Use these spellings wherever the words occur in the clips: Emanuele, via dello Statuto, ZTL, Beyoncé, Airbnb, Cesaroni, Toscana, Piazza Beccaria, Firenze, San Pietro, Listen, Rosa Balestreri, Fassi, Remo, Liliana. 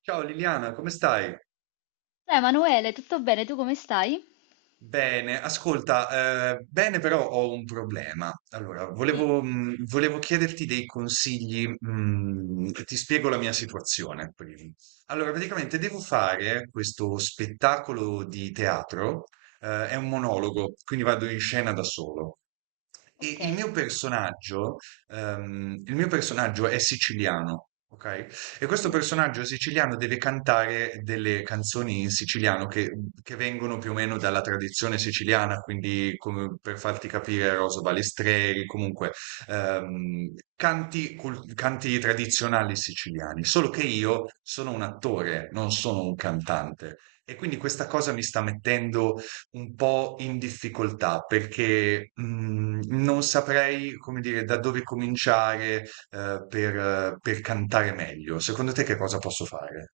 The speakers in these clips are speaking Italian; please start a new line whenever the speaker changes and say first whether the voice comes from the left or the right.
right: Ciao Liliana, come stai?
left: Ciao Emanuele, tutto bene? Tu come stai?
right: Bene, ascolta, bene però ho un problema. Allora,
left: Sì,
right: volevo, volevo chiederti dei consigli, ti spiego la mia situazione prima. Allora, praticamente devo fare questo spettacolo di teatro, è un monologo, quindi vado in scena da solo. E
left: ok.
right: il mio personaggio è siciliano, ok? E questo
left: Mm.
right: personaggio siciliano deve cantare delle canzoni in siciliano che vengono più o meno dalla tradizione siciliana, quindi come per farti capire Rosa Balestreri, comunque canti, canti tradizionali siciliani. Solo che io sono un attore, non sono un cantante. E quindi questa cosa mi sta mettendo un po' in difficoltà perché non saprei, come dire, da dove cominciare per cantare meglio. Secondo te che cosa posso fare?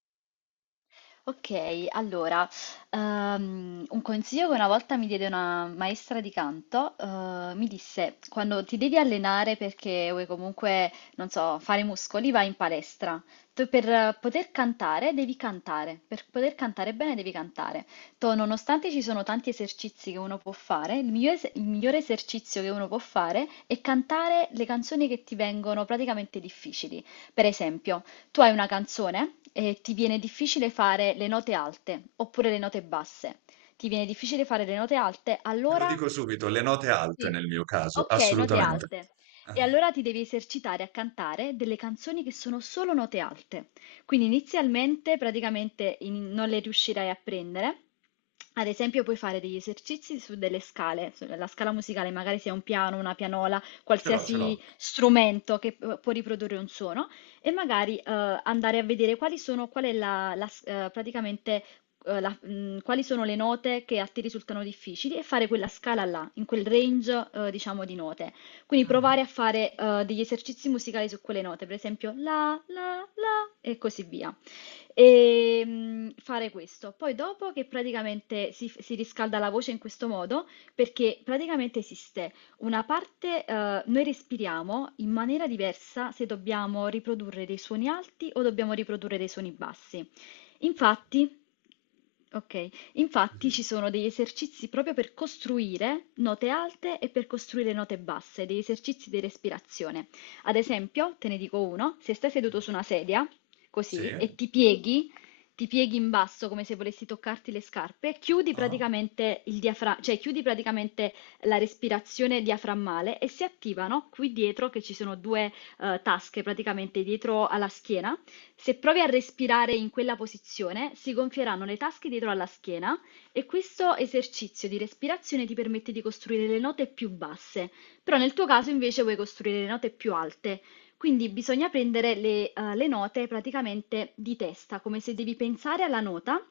left: Ok, allora, un consiglio che una volta mi diede una maestra di canto, mi disse, quando ti devi allenare perché vuoi comunque, non so, fare muscoli, vai in palestra. Tu per poter cantare devi cantare, per poter cantare bene devi cantare. Tu, nonostante ci sono tanti esercizi che uno può fare, il migliore, il migliore esercizio che uno può fare è cantare le canzoni che ti vengono praticamente difficili. Per esempio... Tu hai una canzone e ti viene difficile fare le note alte oppure le note basse. Ti viene difficile fare le note alte,
right: Te lo
left: allora...
right: dico subito, le note alte
left: Sì.
right: nel mio caso,
left: Ok, note
right: assolutamente.
left: alte. E
right: Ah.
left: allora ti devi esercitare a cantare delle canzoni che sono solo note alte. Quindi inizialmente praticamente non le riuscirai a prendere. Ad esempio, puoi fare degli esercizi su delle scale, sulla scala musicale, magari sia un piano, una pianola,
right: Ce l'ho, ce l'ho.
left: qualsiasi strumento che può riprodurre un suono e magari andare a vedere quali sono, qual è la, praticamente, quali sono le note che a te risultano difficili e fare quella scala là, in quel range, diciamo, di note. Quindi
right: Mm.
left: provare a fare degli esercizi musicali su quelle note, per esempio la, la, la e così via e fare questo. Poi dopo che praticamente si riscalda la voce in questo modo, perché praticamente esiste una parte, noi respiriamo in maniera diversa se dobbiamo riprodurre dei suoni alti o dobbiamo riprodurre dei suoni bassi. Infatti, ok, infatti
right: Sì.
left: ci sono degli esercizi proprio per costruire note alte e per costruire note basse, degli esercizi di respirazione. Ad esempio, te ne dico uno, se stai seduto su una sedia,
right: Sì?
left: così, e
right: Sì?
left: ti pieghi in basso come se volessi toccarti le scarpe, chiudi
right: Ah.
left: praticamente il cioè chiudi praticamente la respirazione diaframmale e si attivano qui dietro, che ci sono due tasche praticamente dietro alla schiena. Se provi a respirare in quella posizione, si gonfieranno le tasche dietro alla schiena e questo esercizio di respirazione ti permette di costruire le note più basse. Però nel tuo caso invece vuoi costruire le note più alte. Quindi bisogna prendere le, le note praticamente di testa, come se devi pensare alla nota.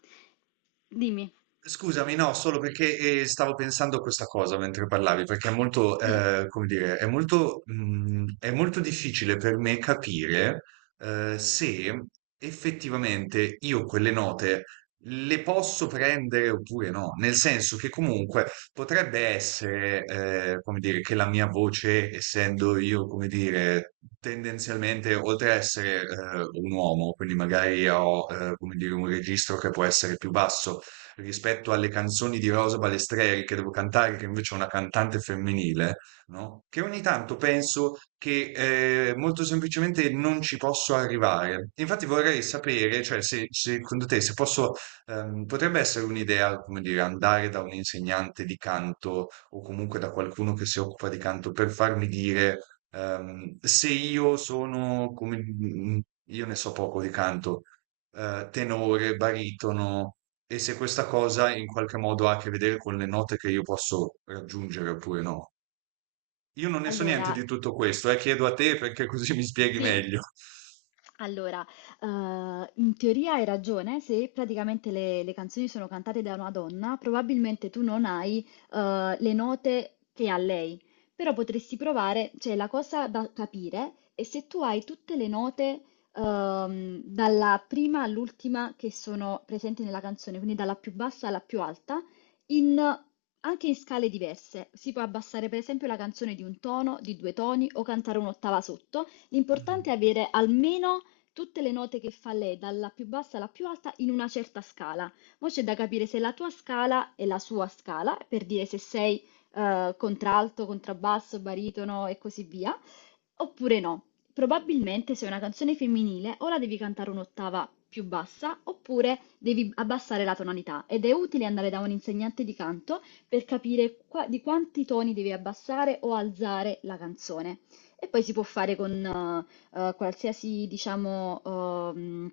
left: Dimmi.
right: Scusami, no, solo perché stavo pensando a questa cosa mentre parlavi, perché è molto,
left: Sì,
right: come dire, è molto, è molto difficile per me capire se effettivamente io quelle note le posso prendere oppure no, nel senso che comunque potrebbe essere, come dire, che la mia voce, essendo io, come dire, tendenzialmente, oltre a essere un uomo, quindi magari ho, come dire, un registro che può essere più basso, rispetto alle canzoni di Rosa Balestreri che devo cantare, che invece è una cantante femminile, no? Che ogni tanto penso che molto semplicemente non ci posso arrivare. Infatti vorrei sapere, cioè, secondo te, se posso, potrebbe essere un'idea, come dire, andare da un insegnante di canto o comunque da qualcuno che si occupa di canto per farmi dire se io sono come io ne so poco di canto, tenore, baritono. E se questa cosa in qualche modo ha a che vedere con le note che io posso raggiungere oppure no. Io non ne so niente
left: allora,
right: di tutto questo, chiedo a te perché così mi spieghi
left: sì,
right: meglio.
left: allora, in teoria hai ragione, se praticamente le canzoni sono cantate da una donna, probabilmente tu non hai, le note che ha lei, però potresti provare, cioè la cosa da capire è se tu hai tutte le note, dalla prima all'ultima che sono presenti nella canzone, quindi dalla più bassa alla più alta, in anche in scale diverse. Si può abbassare per esempio la canzone di un tono, di 2 toni o cantare un'ottava sotto.
right: Mm.
left: L'importante è avere almeno tutte le note che fa lei, dalla più bassa alla più alta, in una certa scala. Mo' c'è da capire se la tua scala è la sua scala, per dire se sei contralto, contrabbasso, baritono e così via, oppure no. Probabilmente se è una canzone femminile o la devi cantare un'ottava più bassa oppure devi abbassare la tonalità ed è utile andare da un insegnante di canto per capire di quanti toni devi abbassare o alzare la canzone. E poi si può fare con qualsiasi, diciamo, ehm,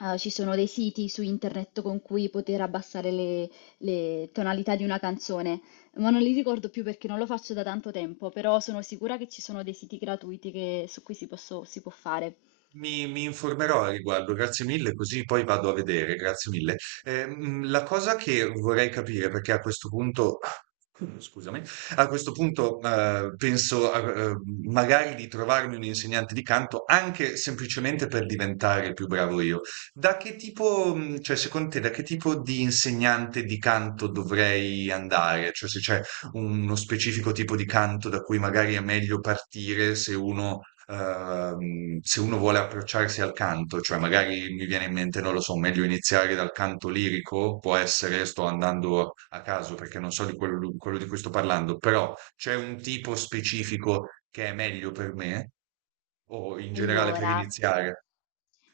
left: eh, ci sono dei siti su internet con cui poter abbassare le tonalità di una canzone, ma non li ricordo più perché non lo faccio da tanto tempo, però sono sicura che ci sono dei siti gratuiti su cui si può fare.
right: Mi informerò a riguardo, grazie mille, così poi vado a vedere, grazie mille. La cosa che vorrei capire, perché a questo punto. Mm. Scusami. A questo punto, eh, magari di trovarmi un insegnante di canto anche semplicemente per diventare più bravo io. Da che tipo, cioè, secondo te, da che tipo di insegnante di canto dovrei andare? Cioè, se c'è uno specifico tipo di canto da cui magari è meglio partire se uno se uno vuole approcciarsi al canto, cioè magari mi viene in mente, non lo so, meglio iniziare dal canto lirico, può essere, sto andando a caso perché non so di quello di cui sto parlando, però c'è un tipo specifico che è meglio per me o in generale per
left: Allora,
right: iniziare?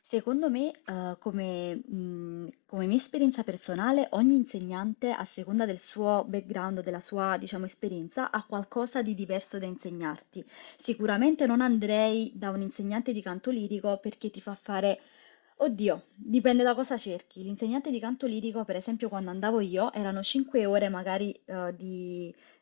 left: secondo me, come, come mia esperienza personale, ogni insegnante, a seconda del suo background, della sua, diciamo, esperienza, ha qualcosa di diverso da insegnarti. Sicuramente non andrei da un insegnante di canto lirico perché ti fa fare, oddio, dipende da cosa cerchi. L'insegnante di canto lirico, per esempio, quando andavo io, erano 5 ore magari,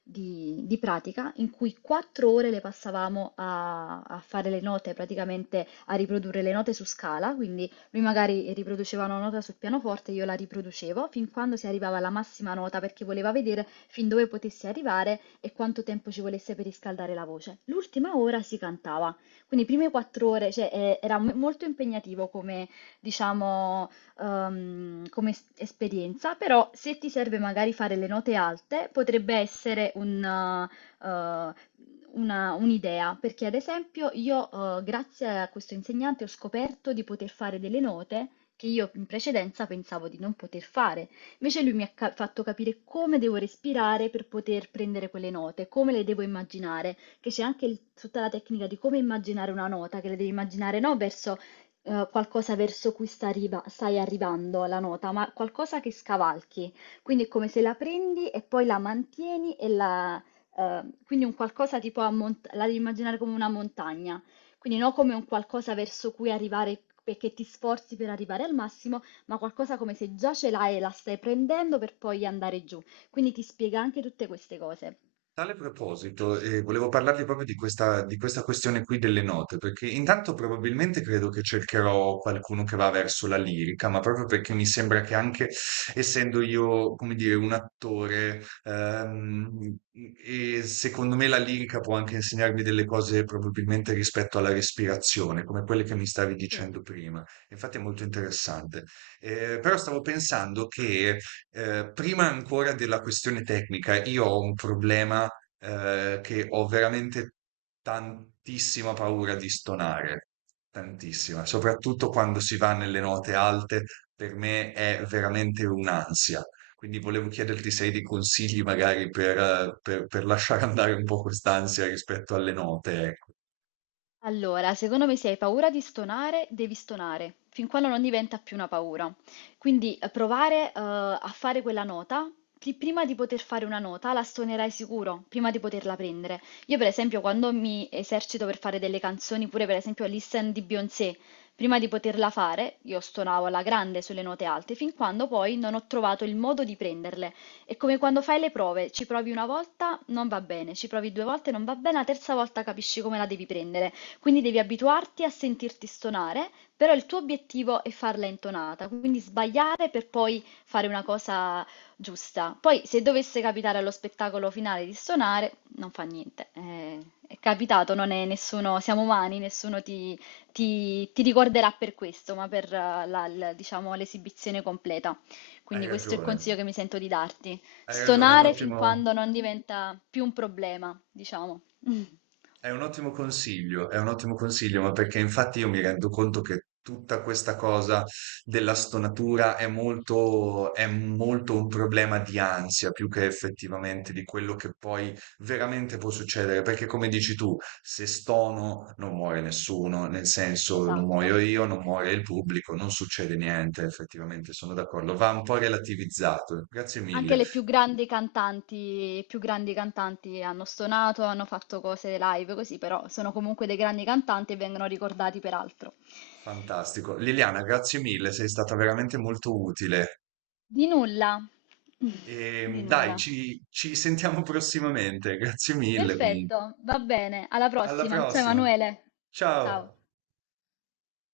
left: di pratica in cui quattro ore le passavamo a fare le note, praticamente a riprodurre le note su scala, quindi lui magari riproduceva una nota sul pianoforte, io la riproducevo fin quando si arrivava alla massima nota perché voleva vedere fin dove potessi arrivare e quanto tempo ci volesse per riscaldare la voce. L'ultima ora si cantava, quindi prime 4 ore, cioè, era molto impegnativo come, diciamo, come esperienza, però se ti serve magari fare le note alte, potrebbe essere un, un'idea, perché ad esempio io, grazie a questo insegnante, ho scoperto di poter fare delle note che io in precedenza pensavo di non poter fare. Invece lui mi ha fatto capire come devo respirare per poter prendere quelle note, come le devo immaginare, che c'è anche tutta la tecnica di come immaginare una nota, che le devi immaginare no verso qualcosa verso cui stai arrivando la nota, ma qualcosa che scavalchi. Quindi è come se la prendi e poi la mantieni e la... quindi un qualcosa tipo la devi immaginare come una montagna, quindi non come un qualcosa verso cui arrivare perché ti sforzi per arrivare al massimo, ma qualcosa come se già ce l'hai e la stai prendendo per poi andare giù. Quindi ti spiega anche tutte queste cose.
right: Tale proposito, volevo parlarvi proprio di di questa questione qui delle note, perché intanto probabilmente credo che cercherò qualcuno che va verso la lirica, ma proprio perché mi sembra che anche essendo io, come dire, un attore, e secondo me la lirica può anche insegnarmi delle cose probabilmente rispetto alla respirazione, come quelle che mi stavi
left: Sì.
right: dicendo prima. Infatti è molto interessante. Però stavo pensando che prima ancora della questione tecnica, io ho un problema che ho veramente tantissima paura di stonare, tantissima, soprattutto quando si va nelle note alte, per me è veramente un'ansia. Quindi volevo chiederti se hai dei consigli magari per, per lasciare andare un po' quest'ansia rispetto alle note, ecco.
left: Allora, secondo me se hai paura di stonare, devi stonare, fin quando non diventa più una paura. Quindi provare, a fare quella nota, prima di poter fare una nota la stonerai sicuro, prima di poterla prendere. Io per esempio quando mi esercito per fare delle canzoni, pure per esempio Listen di Beyoncé, prima di poterla fare, io stonavo alla grande sulle note alte, fin quando poi non ho trovato il modo di prenderle. È come quando fai le prove, ci provi una volta, non va bene, ci provi due volte, non va bene, la terza volta capisci come la devi prendere. Quindi devi abituarti a sentirti stonare, però il tuo obiettivo è farla intonata, quindi sbagliare per poi fare una cosa giusta. Poi se dovesse capitare allo spettacolo finale di stonare, non fa niente. È capitato, non è nessuno, siamo umani, nessuno ti, ti ricorderà per questo, ma per diciamo, l'esibizione completa.
right: Hai
left: Quindi questo è il
right: ragione,
left: consiglio che mi sento di darti.
right: hai ragione, è un
left: Stonare fin
right: ottimo...
left: quando non diventa più un problema, diciamo.
right: È un ottimo consiglio, è un ottimo consiglio, ma perché infatti io mi rendo conto che tutta questa cosa della stonatura è molto un problema di ansia più che effettivamente di quello che poi veramente può succedere. Perché come dici tu, se stono non muore nessuno, nel senso non
left: Esatto.
right: muoio io, non muore il pubblico, non succede niente, effettivamente sono d'accordo. Va un po' relativizzato. Grazie
left: Anche
right: mille,
left: le più grandi cantanti, i più grandi cantanti hanno stonato, hanno fatto cose live così, però sono comunque dei grandi cantanti e vengono ricordati per altro.
right: fantastico. Liliana, grazie mille, sei stata veramente molto utile.
left: Di nulla, di
right: E dai,
left: nulla.
right: ci, ci sentiamo prossimamente. Grazie mille comunque.
left: Perfetto, va bene, alla
right: Alla
left: prossima. Ciao
right: prossima.
left: Emanuele. Ciao.
right: Ciao.